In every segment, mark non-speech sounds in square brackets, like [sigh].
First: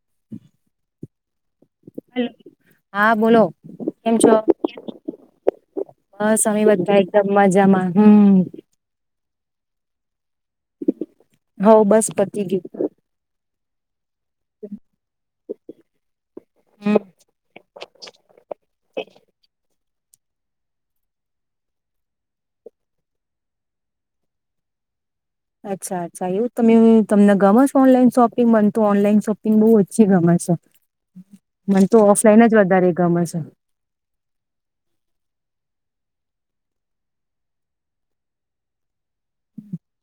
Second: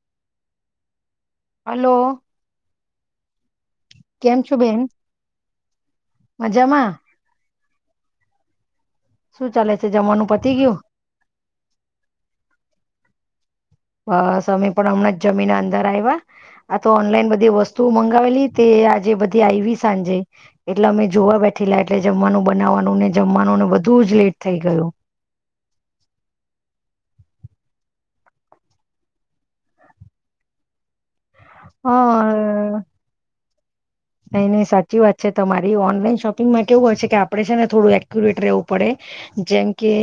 [inaudible] hello હા બોલો કેમ છ છો બેન બસ અમે મજામાં બધા એકદમ મજામાં હમ શું ચાલે છે જમવાનું પ હ બસ પતિ ગય બસ અમે પણ હમણાં જમીન અંદર આવ્યા આ તો હમ ઓનલાઈન બધી વસ્તુ મંગાવેલી તે આજે બધી આવી સાંજે એટલે અમે જોવા બેઠેલા એટલે જમવાનું બનાવવાનું ને જમવાનું ને બધું જ લેટ થઇ ગયું અચ્છા અચ્છા એવું તમે તમને ગમેશો ઓનલાઈન શોપિંગ બનતું ઓનલાઈન શોપિંગ બહુ ઓછી ગમેશે મને હ તો ઓફલાઈન જ વધારે ગમેશે નહી નહી સાચી વાત છે તમારી ઓનલાઈન શોપિંગમાં કેવું હોય છે કે આપડે છે ને થોડું એક્યુરેટ રહેવું પડે જેમ કે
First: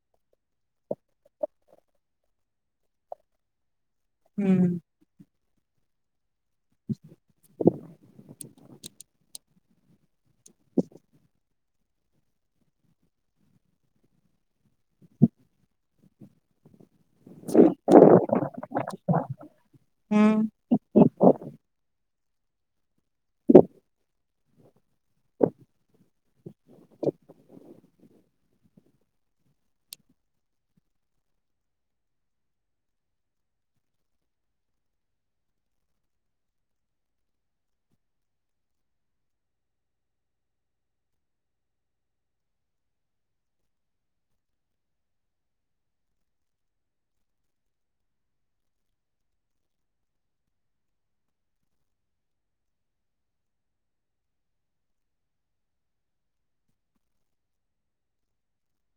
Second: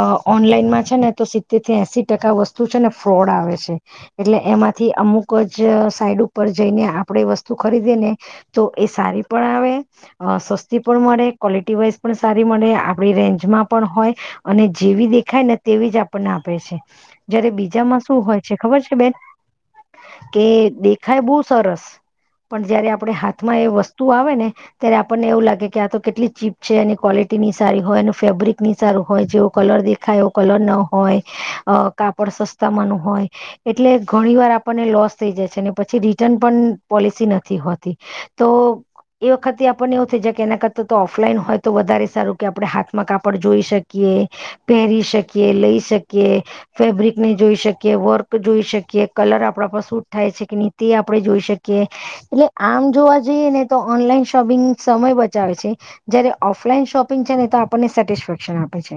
અ ઓનલાઈનમાં છે ને તો સિત્તેર થી એસી ટકા વસ્તુ છે ને ફ્રોડ આવે છે એટલે હમ એમાંથી અમુક કો જ સાઈડ ઉપ ઉપર જઈને આપણેે વસ્તુ ખરીદીે ને તો એ સારી પણ આવે સસ્તી પણ મળે ક્વલિટી વાઈઝ પણ સારી મળે આપણી રેન્જમાં પણ હોય અને જેવી દેખાય ને તેવી જ આપણને આપે છે જયારે બીજામાં શું હોય છે ખબર છે બેન હમ કે દેખાય બહુ સરસ પણ જયારે આપણે હાથ અમાં એ વસ્ુ તું આવે ને ત્યારે આપણને એવું લાગે કે આ તો કેટલી ચીપ છે એની ક્વોલિટી ની સારી હોય એનું ફેબ્રિક ની સારું હોય જેવું કલર દેખાયો કલર ન હોય કાપડ સસ્તામાં ન હોય એટલે ઘણી વાર આપણને લોસ થઈ જાય છે પછી રિટર્ન પણ પોલિસી નથી હોતી તો એ વખતે આપણને એવું થઇ જાય કે એના કરતા તો ઓફલાઈન હોય તો વધારે સારું કે આપણે હાથમાં કાપડ જોઈ શકીએ પહેરી શકીએ લઈ શકીએ ફેબ્રિકને જોઈ શકીએ વર્ક જોઈ શકીએ કલર આપડા પાસૂટ થાય છે કે નહી તે આપણે જોઈ શકીએ એટલે આમ જોવા એ ને તો ઓનલાઈન શોપિંગ સમય બચાવે છે જયારે ઓફલાઈન શોપિંગ છે ને તો આપણને સેટિસ્ફેક્શન આપે છે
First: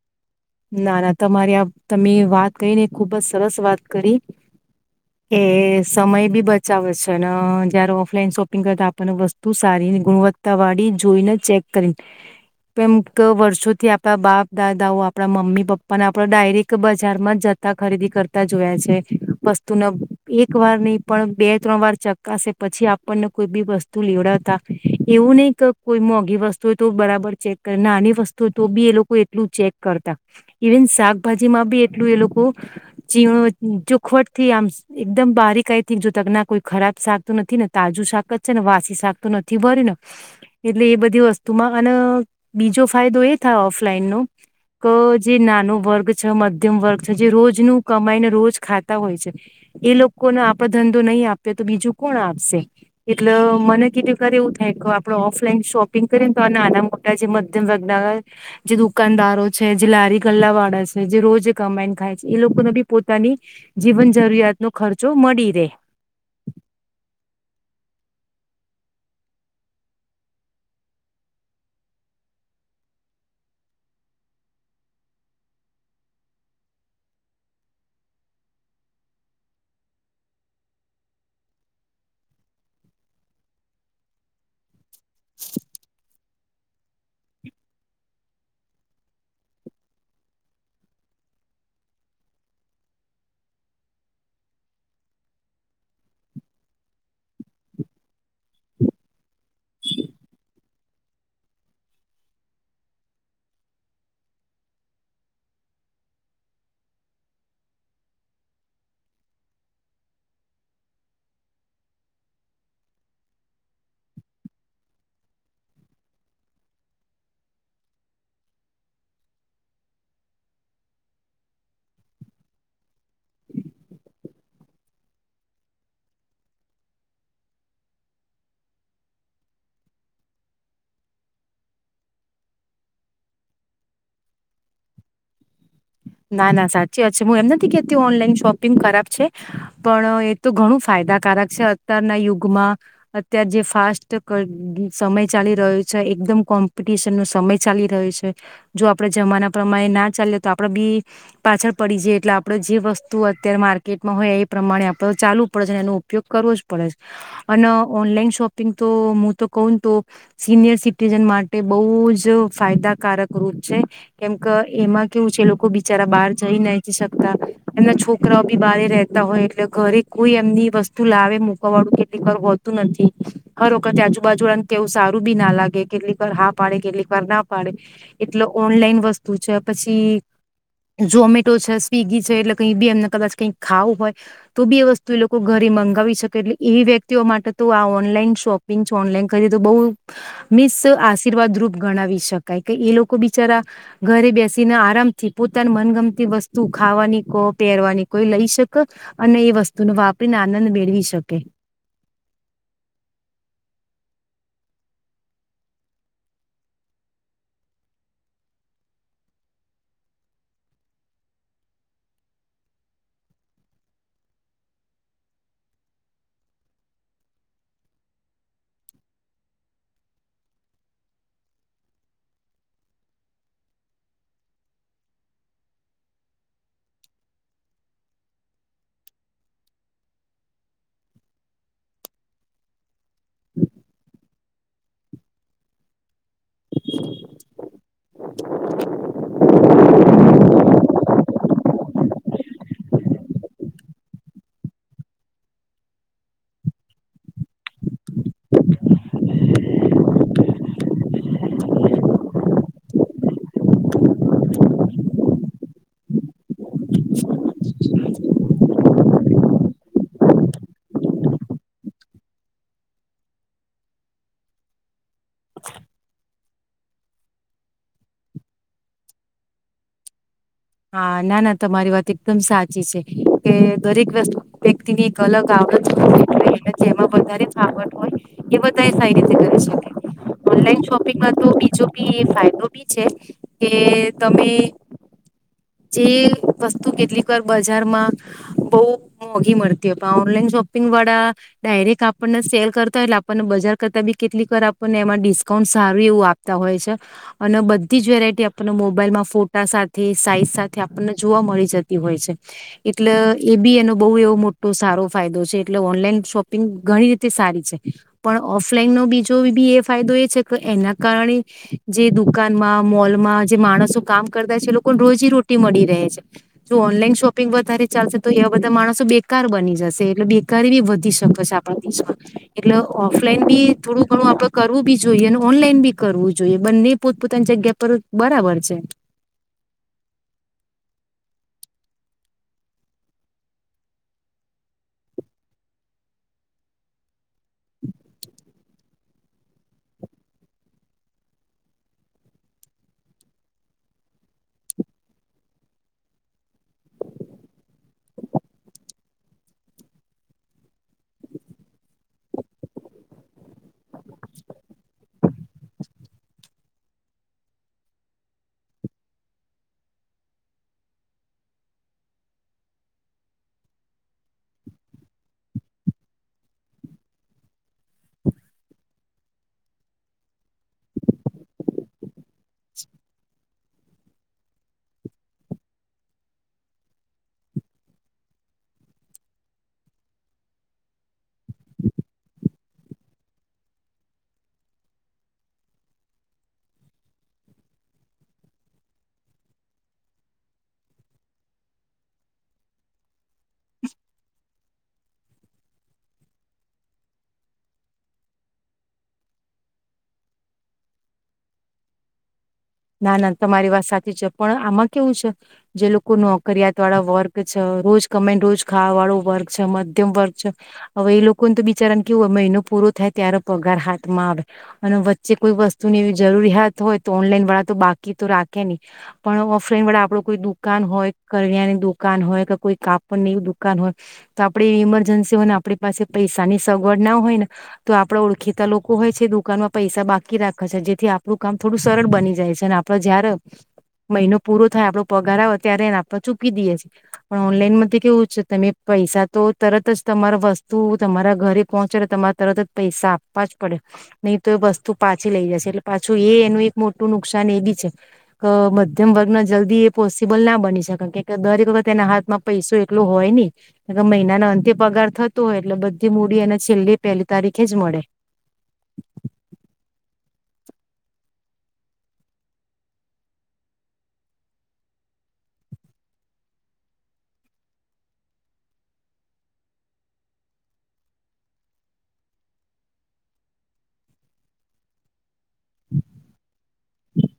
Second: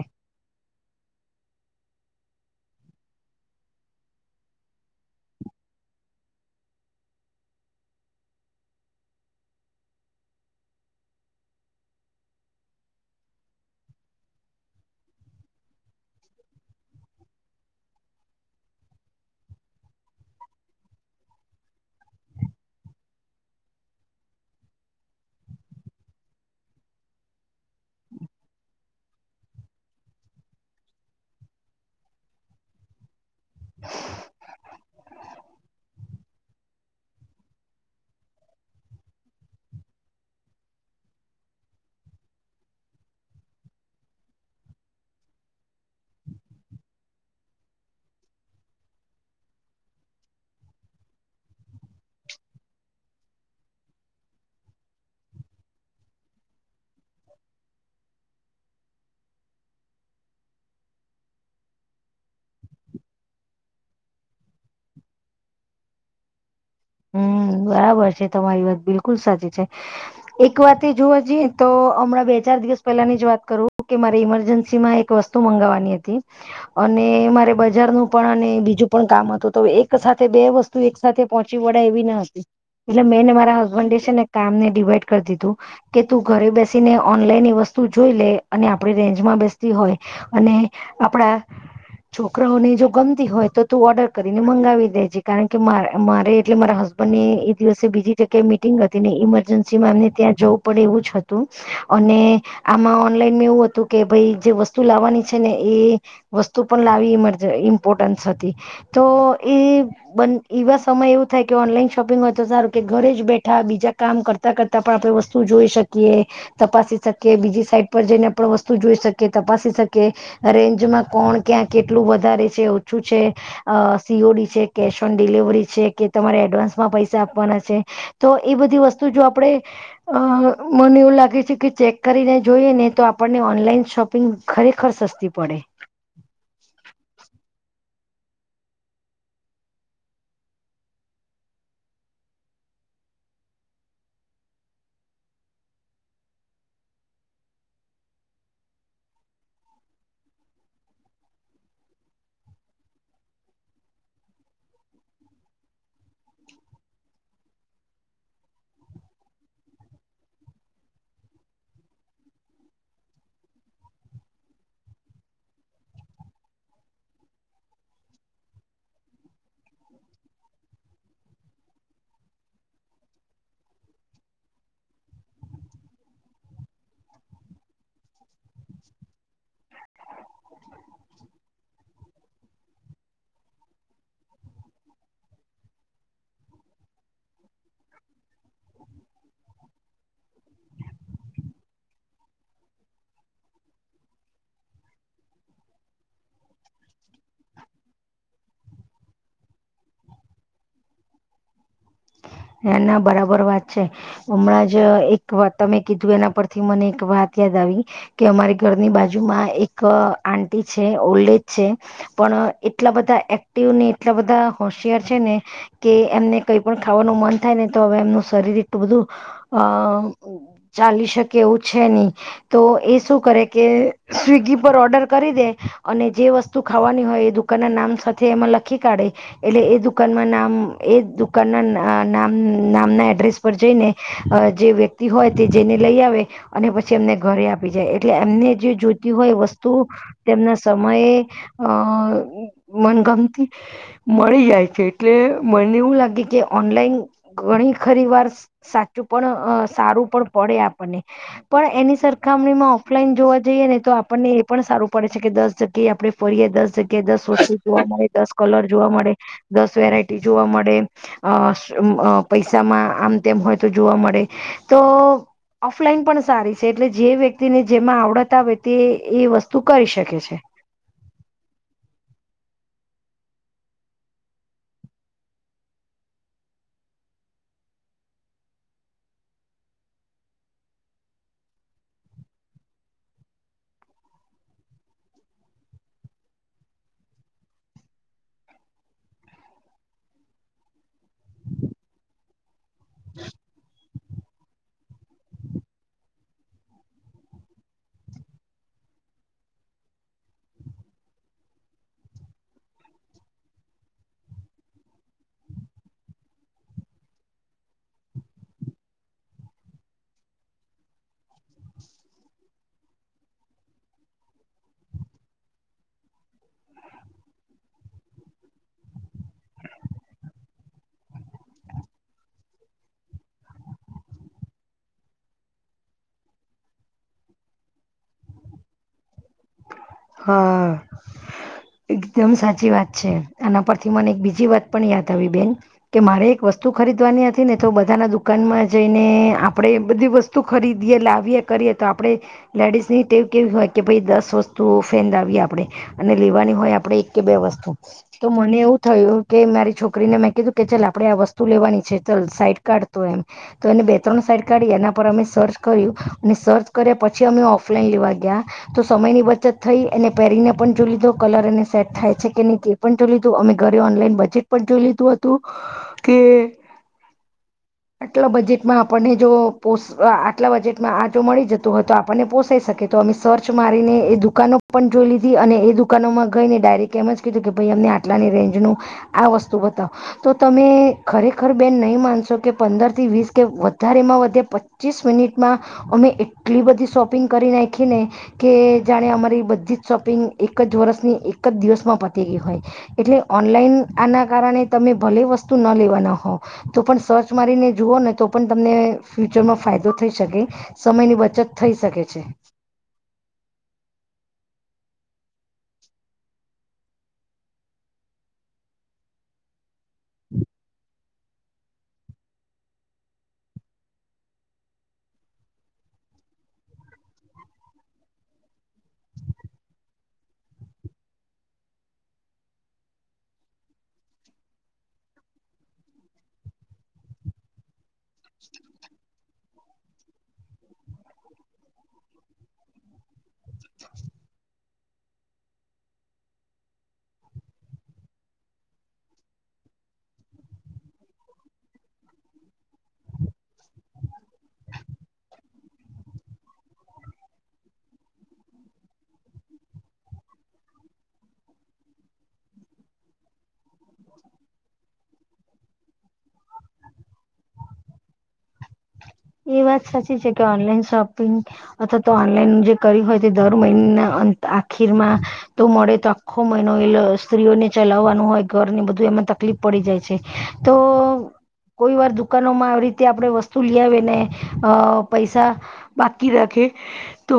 ના ના તમારી આ તમે વાત કરી ને ખુબ જ સરસ વાત કરી એ સમય બી બચાવે છે જયારે ઓફલાઈન શોપિંગ કર આપણને વસ્તુ સારી ગુણવત્તા વાળી જોઈને ચેક કરી કેમ કે વર્ષોથી આપણા બાપ દાદાઓ આપણા મમ્મી પપ્પાને આપણે ડાયરેક્ટ બજારમાં જ જતા ખરીદી કરતા જોયા છે વસ્તુને એક વાર નહી પણ બે ત્રણ વાર ચકાશે પછી આપણને કોઈ બી વસ્તુ લેવડાવતા એવું નહીિ કે કોઈ મોંઘી વસ્તુ હોય તો બરાબર ચેક કર નાની વસ્તુ હોય તો બી એ લોકો એટલું ચેક કરતા ઇવન શાકભાજીમાં બી એટલું એ લોકો ચીણો જોુખવટ થી આમ એકદમ બારીકઈ થી જો તક ના કોઈ ખરાબ શાક તો નથી ને તાજું શાક જ છે ને વાસી શાક તો નથી ભરી ને એટલે એ બધી વસ્તુમાં અને બીજો ફાયદો એ થાય ઓફલાઈન નો જે નાનો વર્ગ છે મધ્યમ વર્ગ છે જે રોજનું કમાઈને રોજ ખાતા હોય છે એ લોકોને આપડે ધંધો નહીં આપ્યો તો બીજું કોણ આપશે એટલે મને કીધું ખરે એવું થાય કે આપડ ઓફલાઈન શોપિંગ કરીએને તો આના મધ્યમ વગ્ન જે દુકાનદાર હોય છે જે લારી કલા વાળા છે જે રોજ કમાઈને ખાય છે એ લોકોને બી પોતાની જીવન જરૂરિયાત નો ખર્ચો મળી રહે હમ બરાબર છે તમારી વાત બિલકુલ સાચી છે એક વાત જોવા જઈએ તો હમણાં બે ચાર દિવસ પહેલાની જ વાત કરું કે મારે ઈમરજન્સી માં એક વસ્તુ મંગાવવાની હતી અને મારે બજારનુંું પણ અને બીજું પણ કામ હતું તો એક સાથે બે વસ્તુ એક સાથે પહોચ એવી એટલે મેને મારા હબન્ે છે ને કામને ડિવાઈડ કરી દીધું કે તું ઘરે બેસીને ઓનલાઈન એ વસ્તુ જોઈ લે અને આપણી રેન્જ માં બેસતી હોય અને આપડા છોકરાઓને જો ગમતી હોય તો તું ઓર્ડર કરીને મંગાવી દેજે કારણ કે મારે એટલે મારા હસબન્ડને એ દિવસે બીજી જગ્યાએ મિટિંગ હતી ને ઈમરજન્સીમાં અમને ત્યાં જવું પડે એવું જ હતું અને આમાં ઓનલાઈન મે એવું હતું કે ભાઈ જે વસ્તુ લાવવાની છે ને એ વસ્તુ પણ લાવી મજ ઇમ્પોર્ટન્સ હતી તો એ બ એવા સમય એવું થાય કે ઓનલાઈન શોપિંગ હોય તો સારું કે ઘરે જ બેઠા બીજા કામ કરતા કરતા પણ આપણે વસ્તુ જોઈ શકીએ તપાસી શકીએ બીજી સાઈટ પર જઈને પણ વસ્તુ જોઈ શકીએ તપાસી શકીએ રેન્જમાં કોણ ક્યાં કેટલું વધારે છે ઓછું છે સીઓડી છે કેશ ઓન ડિલવરી છે કે તમારે એડવાન્સમાં પૈસા આપવાના છે તો એ બધી વસ્તુ જો આપણેે અ મને એવું લાગે છે કે ચેક કરીને જોઈએ ને તો આપણને ઓનલાઈન શોપિંગ ખરેખર સસ્તી પડે ના ના સાચી વાત છે હું એમ નથી કેતી ઓનલાઈન શોપિંગ કરરાબ છે પણ એ તો ઘણું ફાયદાકારક છે અત્યારના યુગમાં અત્યાર જે ફાસ્ટ સમય ચાલી રહ્યો છે એકદમ કોમ્પિટિશન નો સમય ચાલી રહ્યો છે જો આપણેે જમાના પ્રમાણે ના ચાલે તો આપણે બી પાછળ પડી જઈ એટલે આપણે જે વસ્તુ અત્યારે માર્કેટમાં હોય એ પ્રમાણે આપણે ચાલવુ પડે છે એનો ઉપયોગ કરવો જ પડે છે અને ઓનલાઈન શોપિંગ તો હું તો કહ ને તો સિનિયર સિટીઝન માટે બહુ જ ફાયદાકારક રૂપ છે કેમ કે એમાં કેવું છે લોકો બિચારા બહાર જઈ ના શકતા એમના છોકરાઓ બી બાર રતા હોય એટલે ઘરે કોઈ એમની વસ્તુ લાવે મુકવા વાળું કેટલી વાર હોતું નથી હર વખત આજુબાજુને કેવું સારું બી ના લાગે કેટલી વાર હા પાડે કેટલી વાર ના પાડે એટલે ઓનલાઈન વસ્તુ છે પછી ઝોમેટો છે સ્વગી છે એટલે કઈ બી એમને કદાચ કઈ ખાવું હોય તો બી વસ્તુ એ લોકો ઘરે મંગાવી શકે એટલે એ વ્યક્તિઓ માટે તો આ ઓનલાઈન શોપિંગ છે ઓનલાઈન કરી તો બહ મિસ આશીર્વાદ રૂપ ગણાવી શકાય કે એ લોકો બિચારા ઘરે બેસે ના આરામથી પોતાની મનગમતી વસ્તુ ખાવાની કો પહેરવાની કોઈ લઈ શકે અને એ વસ્તુનો વાપરીને આનંદ મેળવી શકે ના ના બરાબર વાત છે હમણાં જ એક વાત તમે કીધું એના પરથી મને એક વાત યાદ આવી કે અમારી ઘરની બાજુમાં એક આંટી છે ઓલ્ડ એજ છે પણ એટલા બધા એક્ટિવ ને એટલા બધા હોશિયાર છે ને કે એમને કઈ પણ ખાવાનું મ થાય ને તો હવે એમનું શરીર એટલું બધું અ ચાલી શકે એવું છે નહી તો એ શું કરે કે સ્વગી પર ઓર્ડર કરી દે અને જે વસ્તુ ખાવાની હોય એ દુકાનના નામ સાથે એમાં લખી કાઢે એટલે એ દુકાનમાં નામ એ દુકાનના નામ નામના એડ્રેસ પર જઈને જે વ્યક્તિ હોય તે જેને લઈ આવે અને પછી એમને ઘરે આપ જાય એટલે એમને જે જોતી હોય વસ્તુ તેમના સમયે અ મનગમતી મળી જાય છે એટલે મને એવું લાગે કે ઓનલાઈન ઘણી ખરી વાર સાચું પણ સારું પણ પડે આપણને પણ એની સરખામણીમાં ઓફલાઈન જોવા જઈએ ને તો આપણને એ પણ સારું પડે છે કે દસ જગ્યાએ આપણે ફરીએ દસ જગ્યાએ દસ વસ્તુ જોવા મળે દસ કલર જોવા મળે દસ વેરાયટી જોવા મળે અ પૈસામાં આમ તેમ હોય તો જોવા મળે તો ઓફલાઈન પણ સારી છે એટલે જે વ્યક્તિને જેમાં આવડતા આવે તે એ વસ્તુ કરી શકે છે હા ના ના તમારી વાત એકદમ સાચી છે કે દરેક વતુ વ્યક્તિની એક અલગ આવતમાં વધ ફટ હોય એ બધા સારી રીતે કરી શકે ઓનલાઈન શોપિંગમાં તો બીજો બી ફાયદો બી છે કે તમે જે વસ્તુ કેટલીક વાર બજારમાં બહ મોંઘી મળતી પણ ઓનલાઈન શોપિંગ વાળા ડાયરેક્ટ આપણને સે કરતા હોયટલે આપણને બજાર કરતાં બી કેટલીક વાર આપણને એમાં ડિસ્કાઉન્ટ સારું એવું આપતા હોય છે અને બધી જ વેરાયટી આપણને મોબાઈલમાં ફોટા સાથે સાઈઝ આપને જોવા મળી જતી હોય છે એટલે એ બી એનો બહુ એવો મોટો સારો ફાયદો છે એટલે ઓનલાઈન શોપિંગ ઘણી રીતે સારી છે પણ ઓફલાઈન નો બીજો બી એ ફાયદો એ છે કે એના કારણે જે દુકાનમાં મોલમાં જે માણસો કામ કરતા છે એ લોકોને રોજ ર મળી રહે જો ઓનલાઈન શોપિંગ વધારે ચાલશે તો એવા બધા માણસો બેકાર બની જશે એટલે બેકાર બી વધી શકે છે આપ દ એટલે ઓફલાઈન બી થોડું ઘણું આપડે કરવું બી જોઈએ અને ઓનલાઈન બી કરવું જોઈએ બંને પોતપોતાની જગ્યા પર બરાબર છે હા એકદમ સાચી વાત છે આના પરથી મને એક બીજી વાત પણ યાદ આવી બેન કે મારે એક વસ્તુ ખરીદવાની હતી ને તો બધાના દુકાનમાં જઈ અને આપડે બધી વસ્તુ ખરીદીએ લાવીએ કરીએ તો આપડે લેડીઝ ની એવું કેવી હોય કે ભાઈ દસ વસ્તુ ત ફેંદાવી આપણે અને લેવાની હોય આપણેે એક કે બે વસ્તુ તો મને એવું થયું કે મારી છોકરીને મેં કીધું કે ચાલ આપણેે આ વસ્તુ લેવાની છે ચાલ સાઈટ કાઢતો એમ તો એને બે ત્રણ સાઈટ કાઢી એના પર અમે સર્ચ કર્યું અને સર્ચ કર્યા પછી અમે ઓફલાઈન લેવા ગયા તો સમયની બ પહેરીને પણ જો લીધો કલર એને સેટ થાય છે કે નહી એ પણ જોઈ લીધું અમે ઘરે ઓનલાઈન બજેટ પણ જોઈ લીધું હતું કે આટલા બજેટમાં આપણને જો પો આટલા બજેટમાં આ જો મળી જતું હોય તો આપણને પોસાઈ શકે તો અમે સર્ચ મારીને એ દુકાનો પણ જોઈ લીધી અને એ દુકાનોમાં ગઈને ડાયરેક્ટ એમ જ કીધું કે ભાઈ અમને આટલાની રેન્જનું આ વસ્તુ બતાવો તો તમે ખરેખર બેન નહીં માનશો કે પંદરથી વીસ કે વધારેમાં વધે પચીસ મિનિટમાં અમે એટલી બધી શોપિંગ કરી નાખીને કે જાણે અમા બધી જ શોપિંગ એક જ વર્ષની એક જ દિવસમાં પતી ગ હોય એટલે ઓનલાઈન આના કારણે તમે ભલે વસ્તુ ન લેવાના હોવ તો પણ સર્ચ મારીને જુઓ ને તો પણ તમને ફ્યુચરમાં ફાયદો થઈ શકે સમયની બચત થઈ શકે છે ના ના તમારી વાત સાચી છે પણ આમાં કેવું છે જે લોકો નોકરિયાત વાળા વર્ક છે રોજ કમે રોજ ખાવા વાળો વર્ક છે મ તેમમ ભરચ હવે એ લોકોને તો બિચારાને કેવુંય મહિનો પૂરો થાય ત્યારે પગાર હાથમાં આવે અને વચ્ચે કોઈ વસ્તુનીવી જરૂરિયાત હોય તો ઓનલાઈન વાળા તો બાકી તો રાખે ન પણ ઓફ્રેઈન વાળે આપડ કોઈ દુકાન હોય કરિયાની દુકાન હોય કે કોઈ કાપડની એવી દુકાન હોય તો આપડે એવી ઈમરજન્સી હોય ને આપણી પાસે પૈસાની સગવડ ના હોય ને તો આપડ ઓળખીતા લોકો હોય છે દ દુકાનમાં પૈસા બાકી રાખે છે જેથી આપણું કામ થોડું સરળ બની જાય છે આપડો જયારે મહિનો પૂરો થાય આપડો પગાર આવે ત્યારે એને આપડ ચૂકી દઈએ છીએ પણ ઓનલાઈનમાંથી કેવું છે તમે પૈસા તો તરત જ તમારા વસ્તુ તમારા ઘરે પહોંચે તમારે તરત જ પૈસા આપવા જ પડે નહીં તો એ વસ્તુ પાછી લઇ જશે એટલે પાછું એ એનું એક મોટું ન નુકસાન એ બી છે કે મધ્યમ વર્ગ ના જલ્દી એ પોસિબલ ના બની શકે કે દરેક વખત એના હાથમાં પૈસો એકલો હોય નને મહિનાનો અંતે પગાર થતો હોય એટલે બધી મૂડી એ છેલ્લી પહેલી તારીખે જ મળે એ વાત સાચી છે કે ઓનલાઈન શોપિંગ અથવા તો ઓનલાઈન જે કર હોય તે દર મહિનાના અ આખીરમાં તો મળે તો આખો મહિનો એ સ્ત્રીઓને ચલાવવાનું હોય ઘરને બધું એમાં તકલીફ પડી જાય છે તો કોઈ વાર દુકાનોમાં આવી રીતે આપડે વસ્તુ લ્યા આવે પૈસા બાકી રાખે તો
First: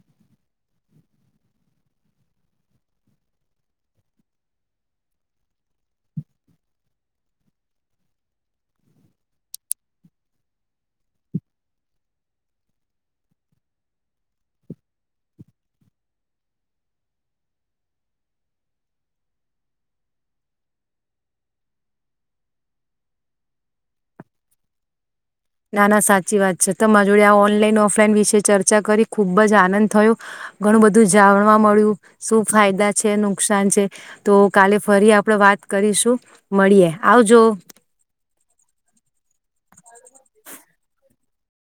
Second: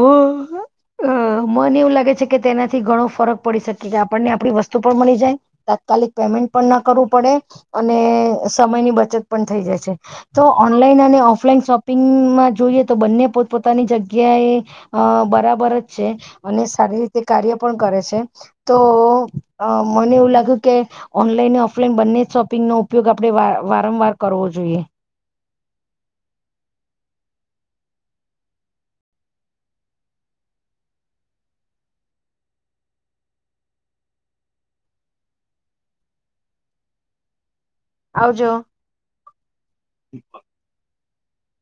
મને એવું લાગે છે કે તેનાથી ઘણો ફરક પડી શકે કે આપણને આપણી વસ્તુ પણ મળી જાય તાત્કાલિક પેમેન્ટ પણ ના કરવું પડે અને સમયની બચત પણ થઈ જાય છે તો ઓનલાઈન અને ઓફલાઈન શોપિંગમાં જોઈએ તો બંને પોતપોતાની જગ્યાએ બરાબર જ છે અને સારી રીતે કાર્ય પણ કરે છે તો મને એવું લાગ્યું કે ઓનલાઈન ઓફલાઈન બંને જ શોપિંગનો ઉપયોગ આપણે વારંવાર કરવો જોઈએ નાના સાચી વાત છે તમા જોડે આ ઓનલાઈન ઓફલાઈન વિશે ચર્ચા કરી ખુબ જ આનંદ થયો ઘણું બધું જાણવા મળ્યું શું ફાયદા છે નુકસાન છે તો કાલે ફરી આપણે વાત કરીશું મળીએ આવજો આવ જોો